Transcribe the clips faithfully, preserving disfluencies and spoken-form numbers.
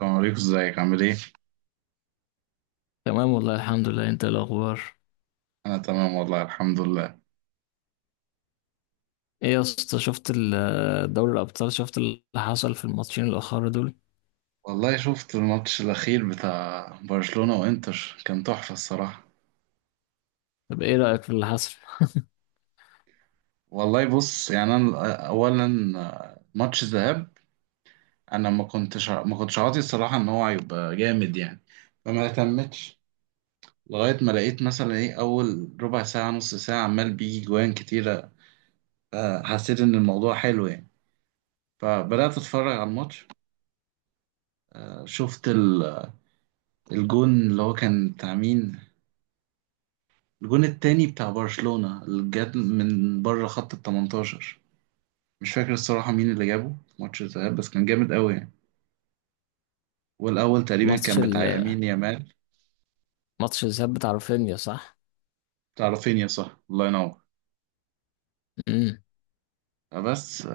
السلام عليكم، ازيك؟ عامل ايه؟ تمام والله الحمد لله، انت ايه الاخبار؟ انا تمام والله الحمد لله. ايه يا اسطى، شفت ال- دوري الابطال؟ شفت اللي حصل في الماتشين الاخر دول؟ والله شفت الماتش الاخير بتاع برشلونة وانتر، كان تحفة الصراحة. طب ايه رايك في اللي حصل؟ والله بص يعني، انا اولا ماتش ذهاب، انا ما كنتش ما كنتش عاطي الصراحة ان هو هيبقى جامد يعني، فما اهتمتش. لغاية ما لقيت مثلا ايه اول ربع ساعة نص ساعة عمال بيجي جوان كتيرة، آه، حسيت ان الموضوع حلو يعني، فبدأت اتفرج على الماتش. شفت ال- الجون اللي هو كان بتاع مين، الجون التاني بتاع برشلونة اللي جاب من بره خط ال تمنتاشر. مش فاكر الصراحة مين اللي جابه في ماتش الذهاب، بس كان جامد قوي يعني. والأول تقريبا ماتش كان ال- بتاع يمين يامال. ماتش الذهاب بتاع رافينيا، صح؟ بتاع رافينيا، صح، الله ينور. امم. بس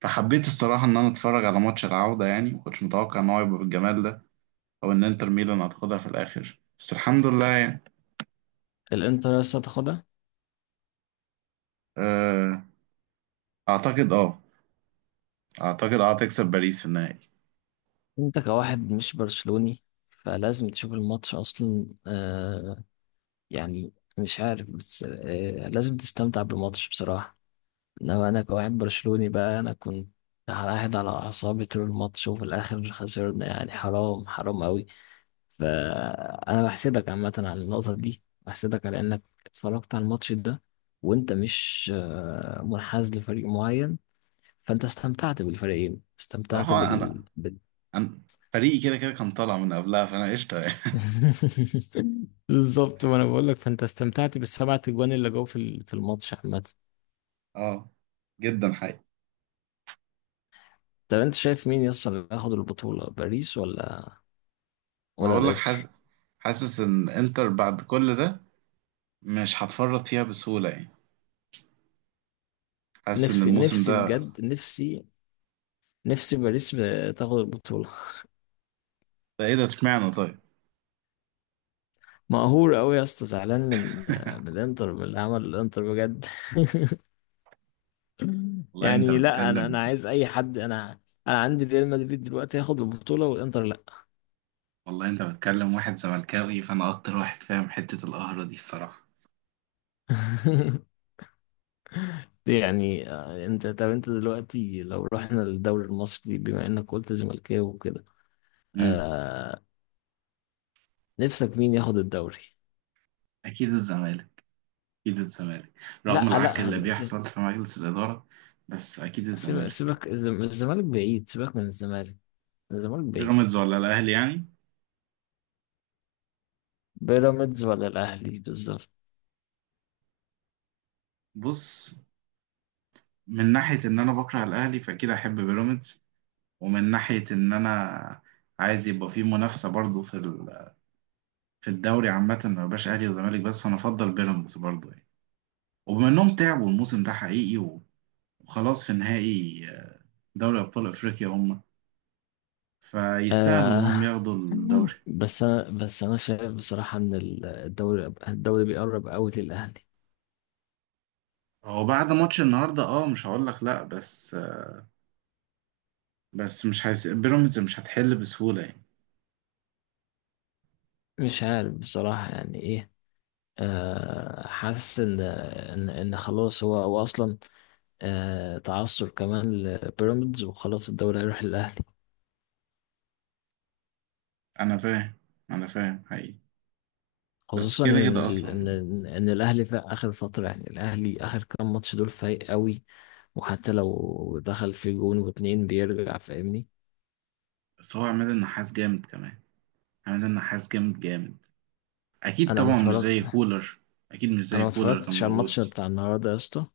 فحبيت الصراحة إن أنا أتفرج على ماتش العودة، يعني مكنتش متوقع إن هو يبقى بالجمال ده، أو إن إنتر ميلان هتاخدها في الآخر، بس الحمد لله يعني. الانتر لسه تاخدها. آه، أعتقد أه، أعتقد أه تكسب باريس في النهائي. انت كواحد مش برشلوني فلازم تشوف الماتش اصلا، آه يعني، مش عارف، بس آه لازم تستمتع بالماتش بصراحه. انما انا كواحد برشلوني بقى، انا كنت قاعد على اعصابي طول الماتش، وفي الاخر خسرنا يعني، حرام حرام قوي. فانا بحسدك عامه على النقطه دي، بحسدك على انك اتفرجت على الماتش ده وانت مش آه، منحاز لفريق معين. فانت استمتعت بالفريقين، استمتعت صراحة بال, أنا، بال... أنا فريقي كده كده كان طالع من قبلها، فأنا قشطة يعني. بالظبط، ما انا بقول لك، فانت استمتعت بالسبعة اجوان اللي جو في ال- في الماتش عامه. أه، جدا حقيقي. طب انت شايف مين يصل، اللي ياخد البطوله باريس ولا ولا اقول لك، الانتر؟ حاسس، حاسس ان انتر بعد كل ده مش هتفرط فيها بسهولة يعني. حاسس ان نفسي الموسم نفسي ده، بجد، نفسي نفسي باريس تاخد البطوله. ده ايه ده؟ اشمعنى طيب؟ مقهور قوي يا اسطى، زعلان من من الانتر، من اللي عمل الانتر بجد. والله انت يعني لا، انا انا بتكلم، عايز اي حد، انا انا عندي ريال مدريد دلوقتي ياخد البطولة والانتر لا. والله انت بتكلم واحد زملكاوي، فانا اكتر واحد فاهم حتة القهرة دي الصراحة. دي يعني آه، انت طب انت دلوقتي لو رحنا للدوري المصري، بما انك قلت زملكاوي وكده. امم، آه، نفسك مين ياخد الدوري؟ اكيد الزمالك، اكيد الزمالك، رغم لا، العك اللي لا، س- بيحصل في مجلس الإدارة. بس اكيد سيب- الزمالك. سيبك، الزم- الزمالك بعيد، سيبك من الزمالك، الزمالك بعيد. بيراميدز ولا الاهلي يعني؟ بيراميدز ولا الاهلي، بالظبط. بص، من ناحية ان انا بكره الاهلي، فاكيد احب بيراميدز. ومن ناحية ان انا عايز يبقى فيه منافسة برضو في ال، في الدوري عامة، ما بقاش أهلي وزمالك بس، أنا أفضل بيراميدز برضه يعني. وبما إنهم تعبوا الموسم ده حقيقي، وخلاص في نهائي دوري أبطال أفريقيا هم، فيستاهلوا إنهم آه، ياخدوا الدوري. بس انا بس انا شايف بصراحه ان ال- الدوري الدوري بيقرب قوي للاهلي. هو بعد ماتش النهاردة أه، مش هقول لك لأ، بس بس مش هيس... بيراميدز مش هتحل بسهولة يعني. مش عارف بصراحه يعني ايه. آه حاسس ان ان ان خلاص، هو هو اصلا آه تعثر كمان لبيراميدز، وخلاص الدوري هيروح للاهلي. أنا فاهم، أنا فاهم حقيقي. بس خصوصا كده ان كده ال- ان أصلا. ان إن الاهلي في اخر فتره، يعني الاهلي اخر كام ماتش دول فايق قوي. وحتى لو دخل في جون واتنين بيرجع، فاهمني. بس هو عماد النحاس جامد كمان، عماد النحاس جامد جامد. أكيد انا ما طبعا مش زي اتفرجت كولر. أكيد مش انا زي ما كولر كان اتفرجتش على موجود. الماتش بتاع النهارده يا اسطى،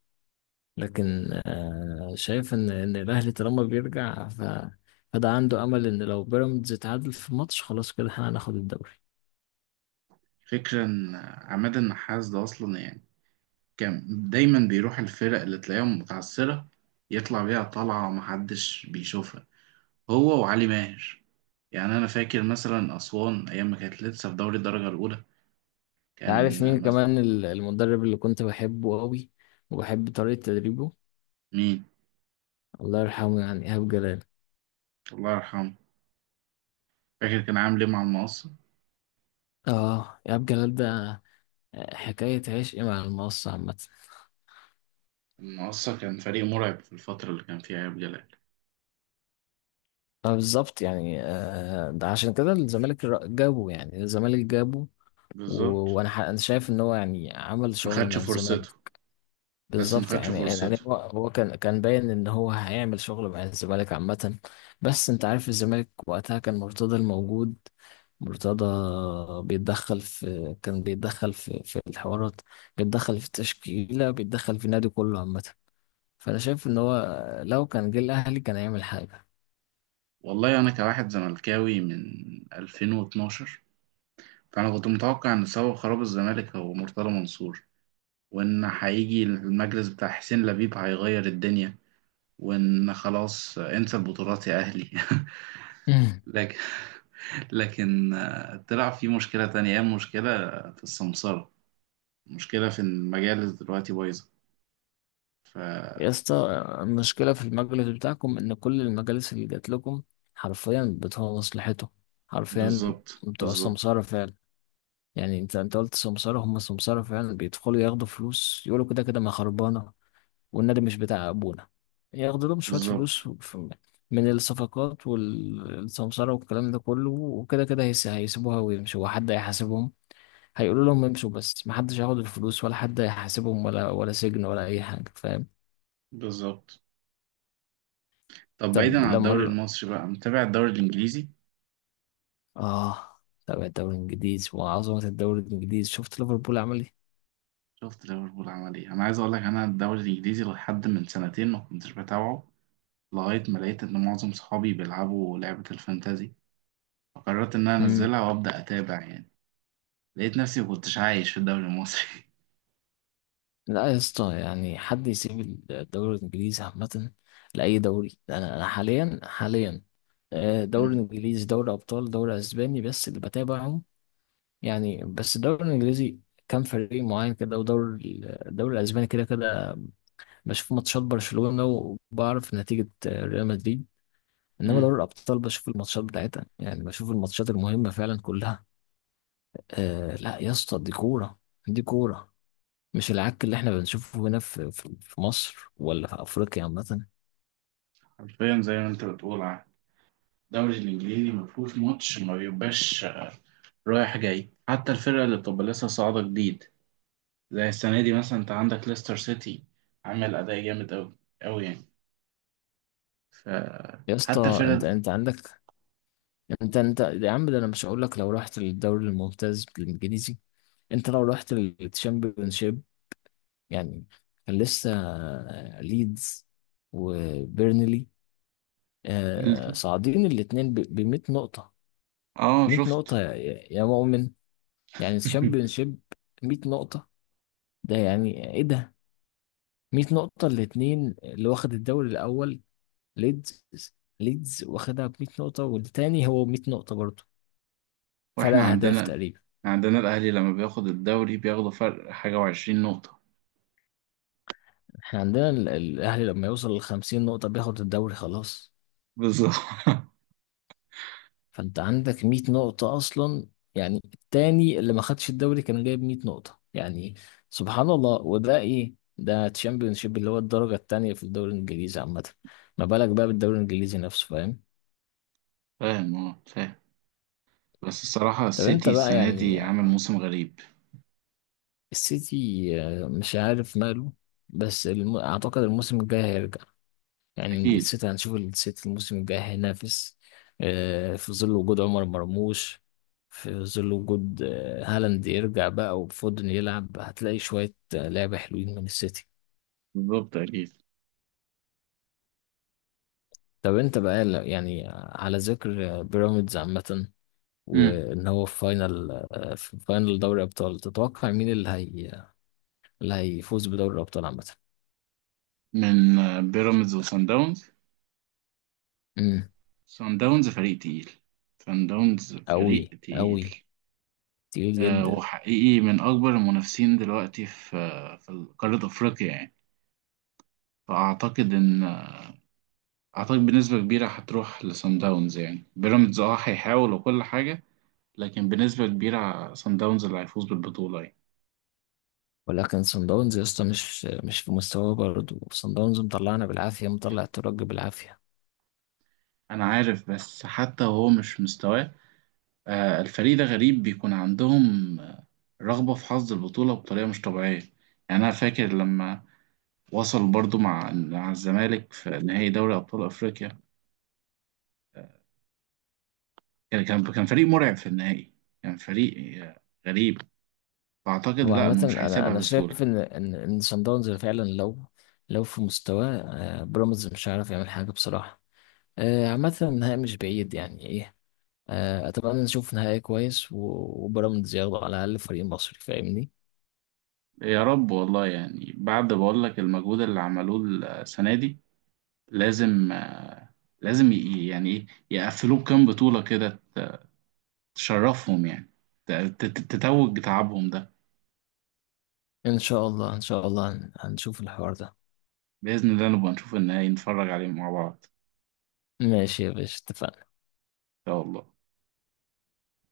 لكن آه، شايف ان ان الاهلي طالما بيرجع ف فده عنده امل ان لو بيراميدز اتعادل في ماتش، خلاص كده احنا هناخد الدوري. فكرة إن عماد النحاس ده أصلا يعني، كان دايما بيروح الفرق اللي تلاقيهم متعثرة، يطلع بيها طلعة محدش بيشوفها، هو وعلي ماهر. يعني أنا فاكر مثلا أسوان أيام ما كانت لسه في دوري الدرجة الأولى، انت كان عارف مين مثلا كمان ال- المدرب اللي كنت بحبه قوي، وبحب طريقة تدريبه؟ مين. الله يرحمه، يعني ايهاب جلال. الله يرحمه. فاكر كان عامل إيه مع المقصة؟ اه ايهاب جلال ده حكاية عشق مع المقصة عامة. المقصة كان فريق مرعب في الفترة اللي كان فيها إيهاب جلال. آه، بالظبط يعني، آه، ده عشان كده الزمالك را- جابه، يعني الزمالك جابه. و- بالظبط. وانا ح- انا شايف ان هو يعني عمل ما شغل خدش مع الزمالك. فرصته. بس ما بالظبط خدش يعني، فرصته. يعني هو هو كان كان باين ان هو هيعمل شغل مع الزمالك عامة. بس انت عارف الزمالك وقتها كان مرتضى الموجود. مرتضى بيتدخل في كان بيتدخل في في الحوارات، بيتدخل في التشكيلة، بيتدخل في النادي كله عامة. فانا شايف ان هو لو كان جه الاهلي كان هيعمل حاجة. والله أنا كواحد زملكاوي من ألفين واتناشر، فأنا كنت متوقع إن سبب خراب الزمالك هو مرتضى منصور، وإن هيجي المجلس بتاع حسين لبيب هيغير الدنيا، وإن خلاص انسى البطولات يا أهلي. مم. لكن، لكن آه، طلع في مشكلة تانية، هي مشكلة في السمسرة، مشكلة في المجالس دلوقتي بايظة. يا فبالظبط، اسطى، المشكلة في المجلس بتاعكم ان كل المجالس اللي جات لكم حرفيا بتوع مصلحته، حرفيا بالظبط، بتوع بالظبط، سمسارة فعلا. يعني انت انت قلت سمسارة، هم سمسارة فعلا، بيدخلوا ياخدوا فلوس يقولوا كده كده ما خربانة، والنادي مش بتاع ابونا. ياخدوا لهم شوية بالظبط، فلوس في- من الصفقات والسمسارة والكلام ده كله، وكده كده هيس- هيسيبوها ويمشوا، وحد هيحاسبهم؟ هيقولوا لهم امشوا، بس محدش هياخد الفلوس ولا حد هيحاسبهم، ولا ولا سجن ولا اي حاجة، فاهم. بالظبط. طب بعيدا طب عن لما الدوري ال- المصري بقى، متابع الدوري الإنجليزي؟ اه تابع الدوري الانجليزي وعظمة الدوري الانجليزي، شفت ليفربول عمل شفت ليفربول عمل إيه؟ أنا عايز أقول لك، أنا الدوري الإنجليزي لحد من سنتين ما كنتش بتابعه، لغاية ما لقيت إن معظم صحابي بيلعبوا لعبة الفانتازي، فقررت إن أنا ايه؟ أنزلها وأبدأ أتابع يعني. لقيت نفسي مكنتش عايش في الدوري المصري. لا يا اسطى، يعني حد يسيب الدوري الانجليزي عامة لأي دوري؟ انا انا حاليا، حاليا آه، دوري أمم، انجليزي، دوري ابطال، دوري اسباني، بس اللي بتابعهم. يعني بس الدوري الانجليزي كان فريق معين كده، ودوري ال- الدوري الاسباني كده كده بشوف ماتشات برشلونة، وبعرف نتيجة آه، ريال مدريد. انما أمم. دوري الابطال بشوف الماتشات بتاعتها، يعني بشوف الماتشات المهمة فعلا كلها. آه، لا يا اسطى، دي كورة، دي كورة. مش العك اللي احنا بنشوفه هنا في في في مصر، ولا في افريقيا عامة. حرفيا زي ما أنت بتقول، ع- الدوري الإنجليزي مفهوش ماتش ما بيبقاش رايح جاي، حتى الفرقة اللي بتبقى لسه صاعدة جديد، زي السنة دي مثلا أنت عندك ليستر سيتي، عامل أداء جامد أوي، أوي يعني. ف، يا حتى اسطى، انت الفرقة انت عندك، انت انت يا عم، ده انا مش هقول لك لو رحت للدوري الممتاز الانجليزي، انت لو رحت للتشامبيونشيب يعني، كان لسه آه، ليدز وبيرنلي آه، ال- صاعدين الاثنين ب مية نقطة، آه مئة شفت. نقطة يا يا مؤمن، يعني التشامبيونشيب مية نقطة، ده يعني ايه ده! مية نقطة الاثنين، اللي واخد الدوري الاول ليدز، ليدز واخدها ب مئة نقطة، والتاني هو مية نقطة برضه، فرق واحنا أهداف عندنا، تقريبا. عندنا الاهلي لما بياخد الدوري بياخدوا فرق حاجه وعشرين نقطه. احنا عندنا ال- الأهلي لما يوصل لخمسين نقطة بياخد الدوري خلاص. بالظبط. فأنت عندك مية نقطة أصلا، يعني التاني اللي ما خدش الدوري كان جايب مئة نقطة يعني. سبحان الله! وده إيه ده، تشامبيونشيب اللي هو الدرجة التانية في الدوري الإنجليزي عامة. ما بالك بقى بالدوري الإنجليزي نفسه، فاهم. فاهم، اه فاهم. بس الصراحه طب أنت السيتي بقى السنه يعني، دي عامل موسم غريب. السيتي آه، مش عارف ماله. بس الم... أعتقد الموسم الجاي هيرجع، يعني اكيد. السيتي، هنشوف السيتي الموسم الجاي هينافس. آه، في ظل وجود عمر مرموش، في ظل وجود آه، هالاند يرجع بقى، وفودن يلعب، هتلاقي شوية آه، لعبة حلوين من السيتي. بالظبط اكيد. طب انت بقى ل- يعني على ذكر آه، بيراميدز عامة، مم. وان هو في فاينل، آه، في فاينل دوري ابطال، تتوقع مين اللي هي اللي هيفوز بدوري الابطال عامة؟ من آه، بيراميدز وسان داونز. امم. سان داونز فريق تقيل، سان داونز فريق قوي تقيل. قوي، تقيل آه جدا. وحقيقي من اكبر المنافسين دلوقتي في آه، في قاره افريقيا يعني. فاعتقد ان، اعتقد بنسبه كبيره هتروح لسان داونز، يعني بيراميدز اه هيحاول وكل حاجه، لكن بنسبة كبيرة صن داونز اللي هيفوز بالبطولة يعني. ولكن صن داونز يا اسطى مش مش في مستواه برضه، صن داونز مطلعنا بالعافيه، مطلع الترجي بالعافيه. أنا عارف، بس حتى وهو مش مستواه، آه، الفريق ده غريب، بيكون عندهم آه، رغبة في حظ البطولة بطريقة مش طبيعية. يعني أنا فاكر لما وصل برضو مع مع الزمالك في نهائي دوري أبطال أفريقيا، كان كان كان فريق مرعب في النهائي، كان فريق آه، غريب. فأعتقد هو لأ عامه إنه مش انا هيسيبها انا شايف بسهولة. ان ان ان صن داونز فعلا لو لو في مستواه آه، بيراميدز مش هيعرف يعمل حاجه بصراحه. آه، عامه النهائي مش بعيد، يعني ايه. آه، اتمنى نشوف نهائي كويس و- وبيراميدز ياخده، على الاقل فريق مصري، فاهمني. يا رب والله، يعني بعد بقول لك المجهود اللي عملوه السنة دي، لازم آه، لازم ي- يعني ايه يقفلوه كام بطولة كده تشرفهم يعني. ت- ت- تتوج تعبهم ده. ان شاء الله ان شاء الله هن- هنشوف الحوار ده. بإذن الله نبقى نشوف النهائي نتفرج عليه مع بعض ماشي يا باشا، اتفقنا. إن شاء الله.